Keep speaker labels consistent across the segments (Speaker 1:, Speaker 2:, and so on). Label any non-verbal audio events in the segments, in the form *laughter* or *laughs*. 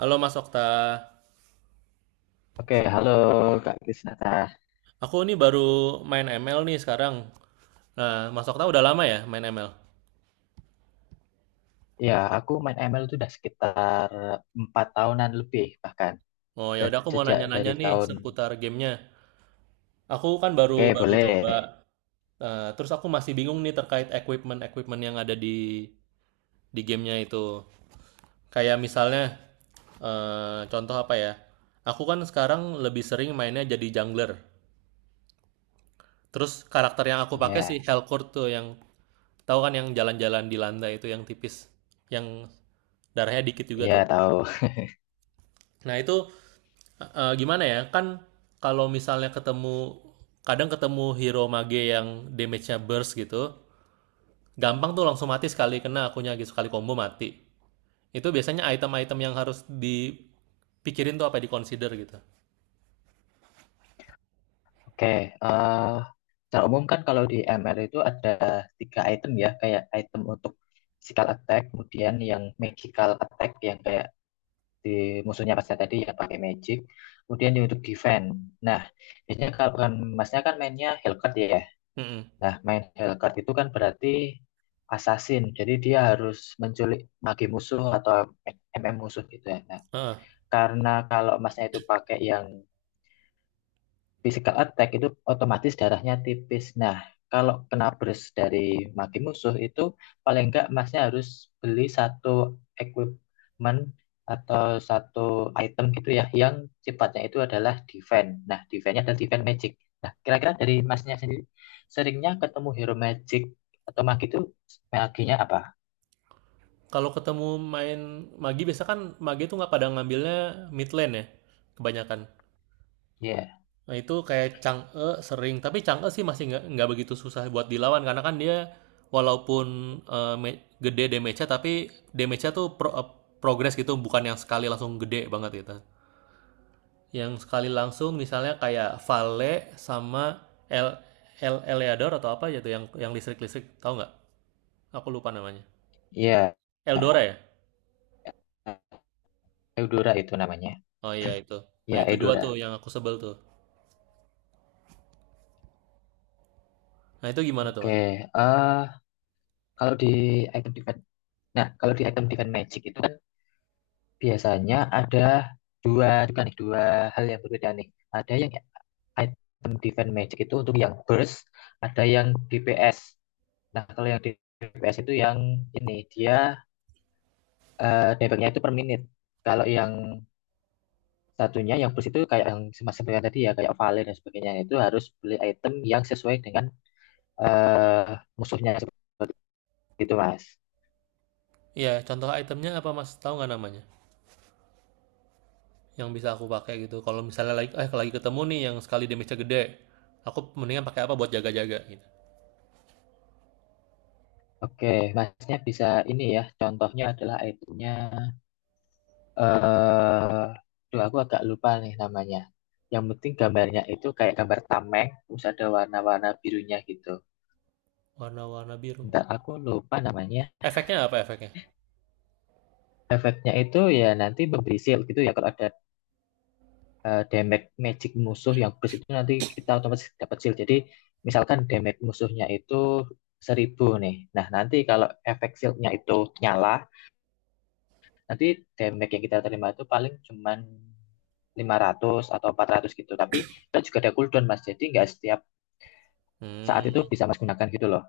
Speaker 1: Halo Mas Okta,
Speaker 2: Oke, halo Kak Krisnata.
Speaker 1: aku nih baru main ML nih sekarang. Nah, Mas Okta udah lama ya main ML?
Speaker 2: Ya, aku main ML itu udah sekitar 4 tahunan lebih bahkan.
Speaker 1: Oh ya
Speaker 2: Dan
Speaker 1: udah aku mau
Speaker 2: sejak
Speaker 1: nanya-nanya
Speaker 2: dari
Speaker 1: nih
Speaker 2: tahun,
Speaker 1: seputar gamenya. Aku kan baru
Speaker 2: oke
Speaker 1: baru coba.
Speaker 2: boleh.
Speaker 1: Terus aku masih bingung nih terkait equipment equipment yang ada di gamenya itu. Kayak misalnya, contoh apa ya? Aku kan sekarang lebih sering mainnya jadi jungler. Terus karakter yang aku pakai si
Speaker 2: Ya,
Speaker 1: Helcourt tuh yang tahu kan, yang jalan-jalan di lantai itu yang tipis, yang darahnya dikit juga
Speaker 2: ya
Speaker 1: tuh.
Speaker 2: tahu.
Speaker 1: Nah, itu gimana ya? Kan kalau misalnya ketemu, kadang ketemu hero mage yang damage-nya burst gitu, gampang tuh langsung mati sekali kena akunya gitu, sekali combo mati. Itu biasanya item-item yang harus dipikirin tuh apa, di consider gitu.
Speaker 2: Oke, eh secara umum kan kalau di ML itu ada tiga item ya, kayak item untuk physical attack, kemudian yang magical attack yang kayak di musuhnya pas tadi yang pakai magic, kemudian yang untuk defense. Nah, biasanya kalau kan masnya kan mainnya Hellcat ya. Nah, main Hellcat itu kan berarti assassin. Jadi dia harus menculik mage musuh atau MM musuh gitu ya. Nah,
Speaker 1: Mm.
Speaker 2: karena kalau masnya itu pakai yang physical attack itu otomatis darahnya tipis. Nah, kalau kena burst dari maki musuh itu paling enggak masnya harus beli satu equipment atau satu item gitu ya yang sifatnya itu adalah defense. Nah, defense-nya adalah defense magic. Nah, kira-kira dari masnya sendiri seringnya ketemu hero magic atau maki itu maginya apa?
Speaker 1: Kalau ketemu main Magi biasa, kan Magi tuh nggak pada ngambilnya mid lane ya kebanyakan.
Speaker 2: Ya,
Speaker 1: Nah itu kayak Chang'e sering, tapi Chang'e sih masih nggak begitu susah buat dilawan karena kan dia walaupun gede damage-nya, tapi damage-nya tuh progress gitu, bukan yang sekali langsung gede banget gitu. Yang sekali langsung misalnya kayak Vale sama El El Eleador atau apa gitu, yang listrik-listrik tahu nggak? Aku lupa namanya.
Speaker 2: ya,
Speaker 1: Eldora ya?
Speaker 2: Eudora itu namanya.
Speaker 1: Oh iya itu. Nah
Speaker 2: Ya,
Speaker 1: itu dua tuh
Speaker 2: Eudora.
Speaker 1: yang aku sebel tuh. Nah, itu gimana tuh, Mas?
Speaker 2: Oke, eh kalau di item defense Nah, kalau di item Divine Magic itu kan biasanya ada dua juga nih, dua hal yang berbeda nih. Ada yang item Divine Magic itu untuk yang burst, ada yang DPS. Nah, kalau yang DPS itu yang ini dia damage-nya itu per menit. Kalau yang satunya yang burst itu kayak yang semacam yang tadi ya kayak Vale dan sebagainya itu harus beli item yang sesuai dengan eh musuhnya seperti itu, Mas.
Speaker 1: Iya, contoh itemnya apa, Mas? Tahu nggak namanya? Yang bisa aku pakai gitu. Kalau misalnya lagi lagi ketemu nih yang sekali damage-nya gede, aku mendingan pakai apa buat jaga-jaga gitu.
Speaker 2: Oke, Masnya bisa ini ya. Contohnya adalah itemnya eh tuh aku agak lupa nih namanya. Yang penting gambarnya itu kayak gambar tameng, terus ada warna-warna birunya gitu.
Speaker 1: Warna-warna biru.
Speaker 2: Bentar, aku lupa namanya.
Speaker 1: Efeknya apa, efeknya?
Speaker 2: Efeknya itu ya nanti memberi shield gitu ya. Kalau ada damage magic musuh yang burst itu nanti kita otomatis dapat shield. Jadi misalkan damage musuhnya itu 1.000 nih. Nah, nanti kalau efek shieldnya itu nyala, nanti damage yang kita terima itu paling cuman 500 atau 400 gitu. Tapi kita juga ada cooldown mas, jadi nggak setiap saat itu
Speaker 1: Hmm,
Speaker 2: bisa Mas gunakan gitu loh.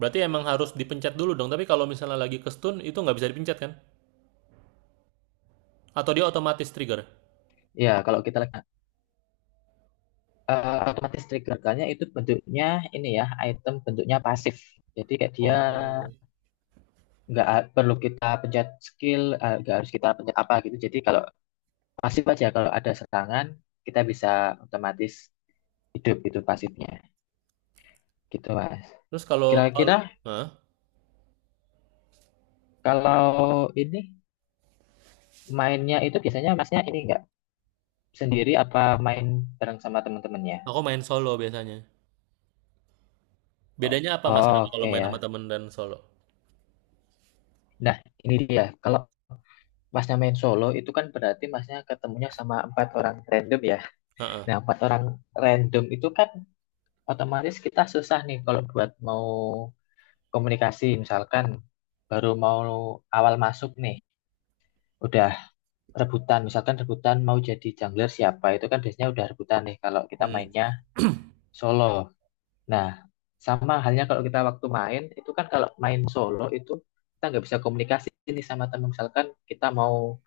Speaker 1: berarti emang harus dipencet dulu dong. Tapi kalau misalnya lagi ke stun itu nggak bisa dipencet kan? Atau dia otomatis trigger?
Speaker 2: Ya, kalau kita lihat otomatis triggerkannya itu bentuknya ini ya, item bentuknya pasif. Jadi kayak dia
Speaker 1: Oh.
Speaker 2: nggak perlu kita pencet skill, nggak harus kita pencet apa gitu. Jadi kalau pasif aja kalau ada serangan kita bisa otomatis hidup gitu pasifnya. Gitu, Mas.
Speaker 1: Terus kalau
Speaker 2: Kira-kira
Speaker 1: kalau hah?
Speaker 2: kalau ini mainnya itu biasanya Masnya ini nggak sendiri apa main bareng sama teman-temannya?
Speaker 1: Aku main solo biasanya.
Speaker 2: O-
Speaker 1: Bedanya apa Mas, kenapa kalau
Speaker 2: Oke,
Speaker 1: main sama
Speaker 2: ya.
Speaker 1: temen dan solo?
Speaker 2: Nah, ini dia. Kalau Masnya main solo itu kan berarti masnya ketemunya sama empat orang random ya.
Speaker 1: Heeh.
Speaker 2: Nah, empat orang random itu kan otomatis kita susah nih kalau buat mau komunikasi. Misalkan baru mau awal masuk nih, udah rebutan. Misalkan rebutan mau jadi jungler siapa, itu kan biasanya udah rebutan nih kalau kita
Speaker 1: Hmm.
Speaker 2: mainnya solo. Nah, sama halnya kalau kita waktu main, itu kan kalau main solo itu kita nggak bisa komunikasi nih sama teman. Misalkan kita mau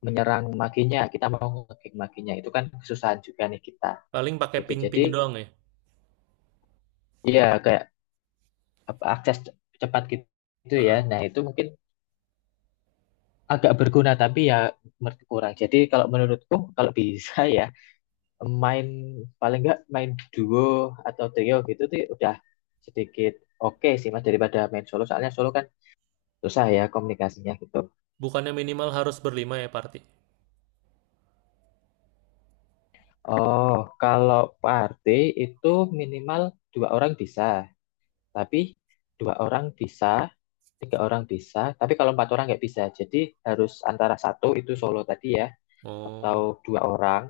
Speaker 2: menyerang makinya, kita mau ngekick makinya. Itu kan kesusahan juga nih kita.
Speaker 1: Paling pakai
Speaker 2: Gitu. Jadi
Speaker 1: ping-ping doang ya.
Speaker 2: ya kayak apa, akses cepat gitu, gitu ya.
Speaker 1: Heeh.
Speaker 2: Nah, itu mungkin agak berguna tapi ya kurang. Jadi kalau menurutku kalau bisa *laughs* ya main paling nggak main duo atau trio gitu tuh udah sedikit oke sih Mas daripada main solo. Soalnya solo kan susah ya komunikasinya gitu.
Speaker 1: Bukannya minimal harus berlima ya, party?
Speaker 2: Oh, kalau party itu minimal dua orang bisa, tapi dua orang bisa, tiga orang bisa, tapi kalau empat orang nggak bisa. Jadi harus antara satu itu solo tadi ya,
Speaker 1: Oh,
Speaker 2: atau dua orang,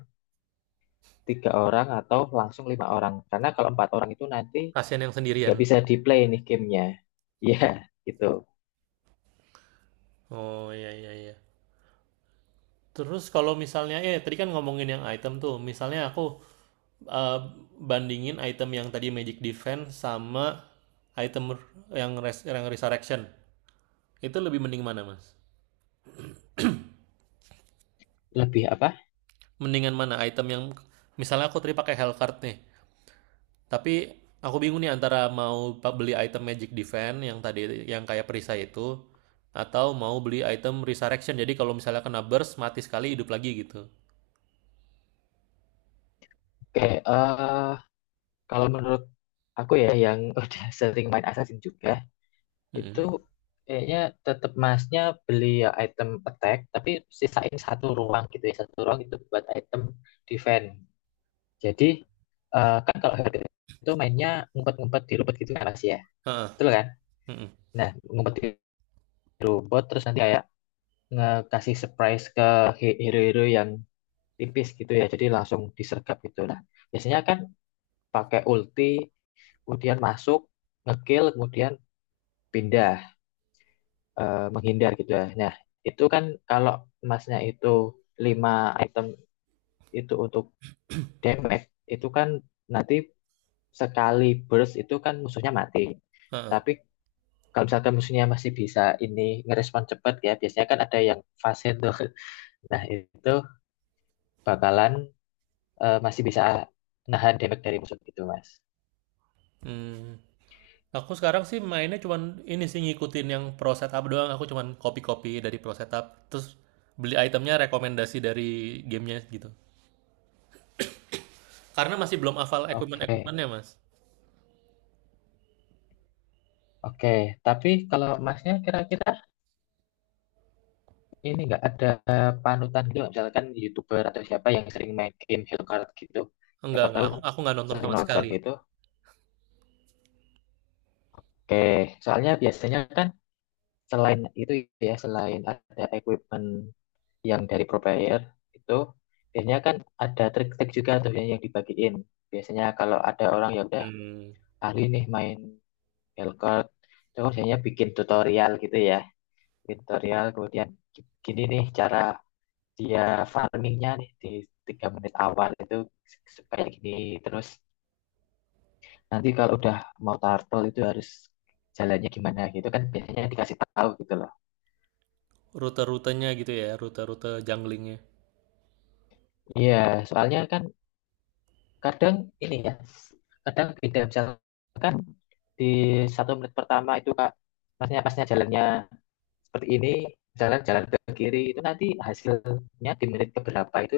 Speaker 2: tiga orang, atau langsung lima orang. Karena kalau empat orang itu nanti
Speaker 1: kasihan yang sendirian.
Speaker 2: nggak bisa di play nih gamenya. Iya, gitu.
Speaker 1: Oh iya iya iya. Terus kalau misalnya, eh, tadi kan ngomongin yang item tuh, misalnya aku, eh, bandingin item yang tadi Magic Defense sama item yang yang Resurrection. Itu lebih mending mana, Mas?
Speaker 2: Lebih apa?
Speaker 1: Mendingan mana item yang, misalnya aku tadi pakai Hellcard nih. Tapi aku bingung nih antara mau beli item Magic Defense yang tadi yang kayak perisai itu, atau mau beli item Resurrection. Jadi kalau misalnya kena burst mati sekali, hidup lagi gitu.
Speaker 2: Kayak kalau menurut aku ya yang *laughs* udah sering main Assassin juga, itu
Speaker 1: Mm-mm.
Speaker 2: kayaknya tetap masnya beli ya item attack, tapi sisain satu ruang gitu ya, satu ruang itu buat item defense. Jadi kan kalau herd itu mainnya ngumpet-ngumpet di robot gitu kan Mas ya.
Speaker 1: Heeh.
Speaker 2: Betul kan?
Speaker 1: Mm.
Speaker 2: Nah, ngumpet di robot terus nanti kayak ngasih surprise ke hero-hero yang tipis gitu ya. Jadi langsung disergap gitu. Nah, biasanya kan pakai ulti, kemudian masuk, ngekill, kemudian pindah, menghindar gitu ya. Nah, itu kan kalau emasnya itu 5 item itu untuk damage, itu kan nanti sekali burst itu kan musuhnya mati.
Speaker 1: Heeh.
Speaker 2: Tapi kalau misalkan musuhnya masih bisa ini ngerespon cepat ya biasanya kan ada yang fase tuh, *laughs* nah itu bakalan masih bisa nahan damage dari musuh gitu, mas.
Speaker 1: Hmm. Aku sekarang sih mainnya cuman ini sih, ngikutin yang pro setup doang. Aku cuman copy-copy dari pro setup, terus beli itemnya rekomendasi dari gamenya gitu. Karena masih belum hafal
Speaker 2: Oke,
Speaker 1: equipment-equipmentnya, Mas.
Speaker 2: oke, tapi kalau masnya kira-kira ini nggak ada panutan gitu nggak? Misalkan youtuber atau siapa yang sering main game Hero Card gitu,
Speaker 1: Enggak,
Speaker 2: siapa
Speaker 1: enggak.
Speaker 2: tahu
Speaker 1: Aku nggak nonton
Speaker 2: sering
Speaker 1: sama
Speaker 2: nonton
Speaker 1: sekali.
Speaker 2: gitu. Oke, soalnya biasanya kan selain itu ya selain ada equipment yang dari provider itu biasanya kan ada trik-trik juga tuh yang dibagiin. Biasanya kalau ada orang yang udah
Speaker 1: Hmm.
Speaker 2: ahli nih main Belcort, itu kan biasanya bikin tutorial gitu ya. Bikin tutorial kemudian gini nih cara dia farmingnya nih di 3 menit awal itu supaya gini, terus nanti kalau udah mau turtle itu harus jalannya gimana gitu kan biasanya dikasih tahu gitu loh.
Speaker 1: Rute-rutenya gitu ya, rute-rute junglingnya.
Speaker 2: Iya, soalnya kan kadang ini ya kadang beda misalkan di 1 menit pertama itu kak masnya pasnya jalannya seperti ini jalan jalan ke kiri itu nanti hasilnya di menit keberapa itu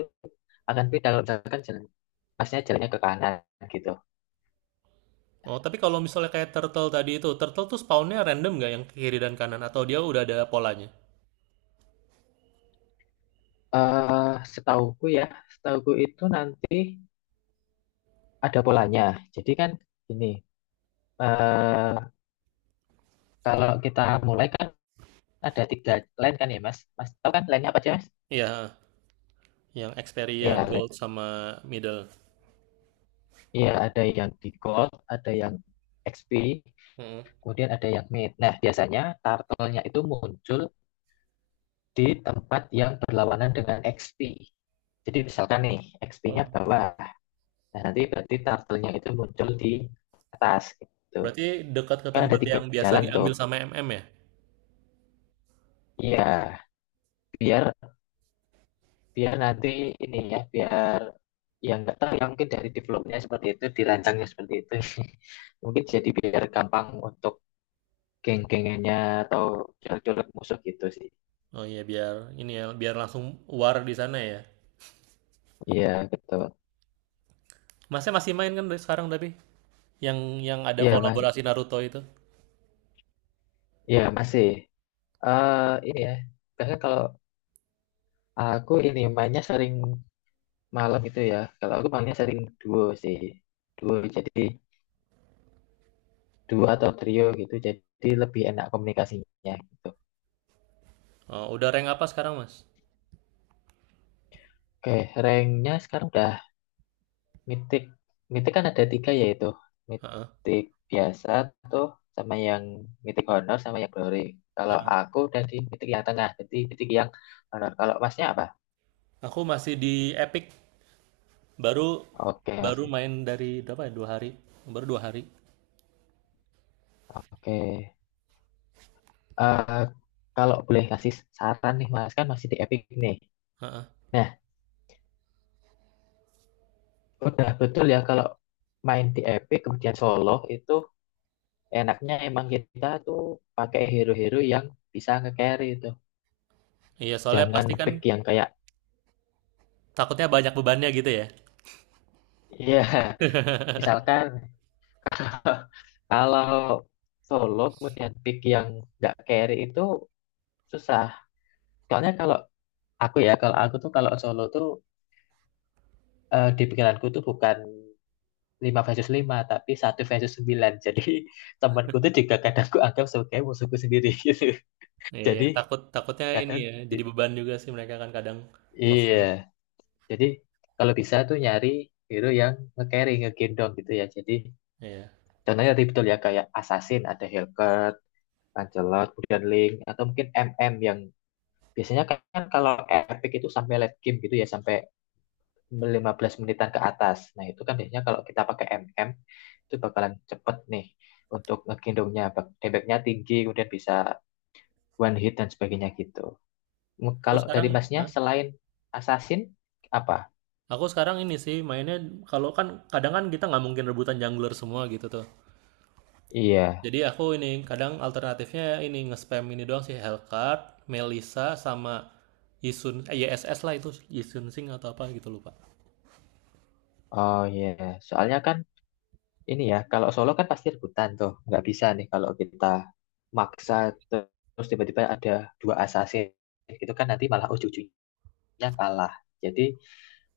Speaker 2: akan beda kalau misalkan jalan pasnya jalannya ke kanan gitu.
Speaker 1: Oh, tapi kalau misalnya kayak turtle tadi itu, turtle tuh spawnnya random nggak yang kiri dan kanan? Atau dia udah ada polanya?
Speaker 2: Setauku ya setauku itu nanti ada polanya, jadi kan ini eh kalau kita mulai kan ada tiga line kan ya mas, mas tahu kan line nya apa aja mas.
Speaker 1: Iya, yang experience,
Speaker 2: Ya,
Speaker 1: gold, sama middle.
Speaker 2: iya, ada yang di Gold, ada yang XP,
Speaker 1: Mm-mm.
Speaker 2: kemudian ada yang Mid. Nah, biasanya turtle-nya itu muncul di tempat yang berlawanan dengan XP. Jadi misalkan nih, XP-nya
Speaker 1: Oh,
Speaker 2: bawah. Nah, nanti berarti turtle-nya itu muncul di atas gitu.
Speaker 1: berarti dekat ke
Speaker 2: Kan ada
Speaker 1: tempat
Speaker 2: tiga
Speaker 1: yang biasa
Speaker 2: jalan tuh.
Speaker 1: diambil sama MM ya?
Speaker 2: Iya, biar biar nanti ini ya, biar yang nggak tahu ya mungkin dari developnya seperti itu, dirancangnya seperti itu. *laughs* Mungkin jadi biar gampang untuk geng-gengannya atau colek-colek musuh gitu sih.
Speaker 1: Oh iya, biar ini ya, biar langsung war di sana ya.
Speaker 2: Iya, betul.
Speaker 1: Masnya masih main kan dari sekarang tapi? Yang yang ada
Speaker 2: Iya, Mas.
Speaker 1: kolaborasi Naruto itu?
Speaker 2: Iya, masih. Eh ini ya. Karena kalau aku ini mainnya sering malam gitu ya. Kalau aku mainnya sering duo sih. Duo jadi duo atau trio gitu. Jadi lebih enak komunikasinya gitu.
Speaker 1: Oh, udah rank apa sekarang, Mas?
Speaker 2: Oke, ranknya sekarang udah Mythic, Mythic kan ada tiga yaitu
Speaker 1: Heeh,
Speaker 2: Mythic biasa tuh sama yang Mythic Honor sama yang Glory. Kalau
Speaker 1: heeh.
Speaker 2: aku dari Mythic yang tengah, jadi Mythic yang Honor. Kalau masnya apa?
Speaker 1: Aku masih di Epic. Baru,
Speaker 2: Oke mas,
Speaker 1: baru main dari berapa ya? Dua hari. Baru dua hari.
Speaker 2: oke. Eh, kalau boleh kasih saran nih mas, kan masih di Epic nih.
Speaker 1: Heeh.
Speaker 2: Nah, udah betul ya kalau main di Epic kemudian solo itu enaknya emang kita tuh pakai hero-hero yang bisa nge-carry itu.
Speaker 1: Iya, soalnya
Speaker 2: Jangan
Speaker 1: pasti kan
Speaker 2: pick yang kayak,
Speaker 1: takutnya banyak bebannya gitu ya.
Speaker 2: ya *laughs* misalkan *laughs* kalau solo kemudian pick yang nggak carry itu susah. Soalnya kalau aku ya, kalau aku tuh kalau solo tuh di pikiranku tuh bukan 5 versus 5 tapi satu versus 9. Jadi *laughs* temanku tuh juga kadang aku anggap sebagai musuhku sendiri *laughs* gitu.
Speaker 1: Iya, iya.
Speaker 2: Jadi
Speaker 1: Takut, takutnya ini
Speaker 2: kadang,
Speaker 1: ya, jadi
Speaker 2: i-
Speaker 1: beban juga sih mereka kan kadang
Speaker 2: iya.
Speaker 1: ngefit.
Speaker 2: Jadi kalau bisa tuh nyari hero yang nge-carry, ngegendong gitu ya. Jadi
Speaker 1: Iya.
Speaker 2: contohnya tadi betul ya, kayak Assassin, ada Hellcat, Lancelot, kemudian Link, atau mungkin MM yang biasanya kan kan kalau epic itu sampai late game gitu ya, sampai 15 menitan ke atas. Nah, itu kan biasanya kalau kita pakai MM, itu bakalan cepet nih untuk ngegendongnya. Damage-nya tinggi, kemudian bisa one hit dan sebagainya gitu.
Speaker 1: Aku
Speaker 2: Kalau dari
Speaker 1: sekarang,
Speaker 2: masnya,
Speaker 1: hah?
Speaker 2: selain Assassin, apa?
Speaker 1: Aku sekarang ini sih mainnya, kalau kan kadang kan kita nggak mungkin rebutan jungler semua gitu tuh.
Speaker 2: Iya,
Speaker 1: Jadi aku ini kadang alternatifnya ini nge-spam ini doang sih, Hellcat, Melisa sama Yisun, eh, YSS lah, itu Yisun Sing atau apa gitu lupa.
Speaker 2: oh iya. Soalnya kan ini ya, kalau solo kan pasti rebutan tuh. Nggak bisa nih kalau kita maksa terus tiba-tiba ada dua assassin gitu kan nanti malah ujung-ujungnya kalah. Jadi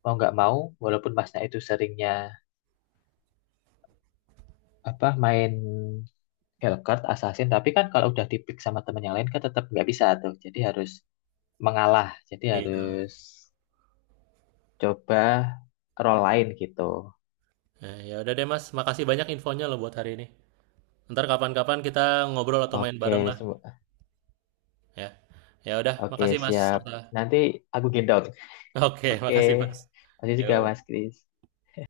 Speaker 2: mau nggak mau walaupun masnya itu seringnya apa main Hellcurt Assassin tapi kan kalau udah dipick sama temen yang lain kan tetap nggak bisa tuh jadi harus mengalah jadi
Speaker 1: Iya.
Speaker 2: harus coba role lain gitu.
Speaker 1: Nah, ya udah deh Mas, makasih banyak infonya loh buat hari ini. Ntar kapan-kapan kita ngobrol atau main
Speaker 2: Oke
Speaker 1: bareng lah,
Speaker 2: semu-
Speaker 1: ya. Ya udah,
Speaker 2: oke
Speaker 1: makasih Mas
Speaker 2: siap,
Speaker 1: Okta.
Speaker 2: nanti aku gendong.
Speaker 1: Oke, *laughs*
Speaker 2: Oke,
Speaker 1: makasih Mas.
Speaker 2: masih juga Mas
Speaker 1: Yo.
Speaker 2: Kris.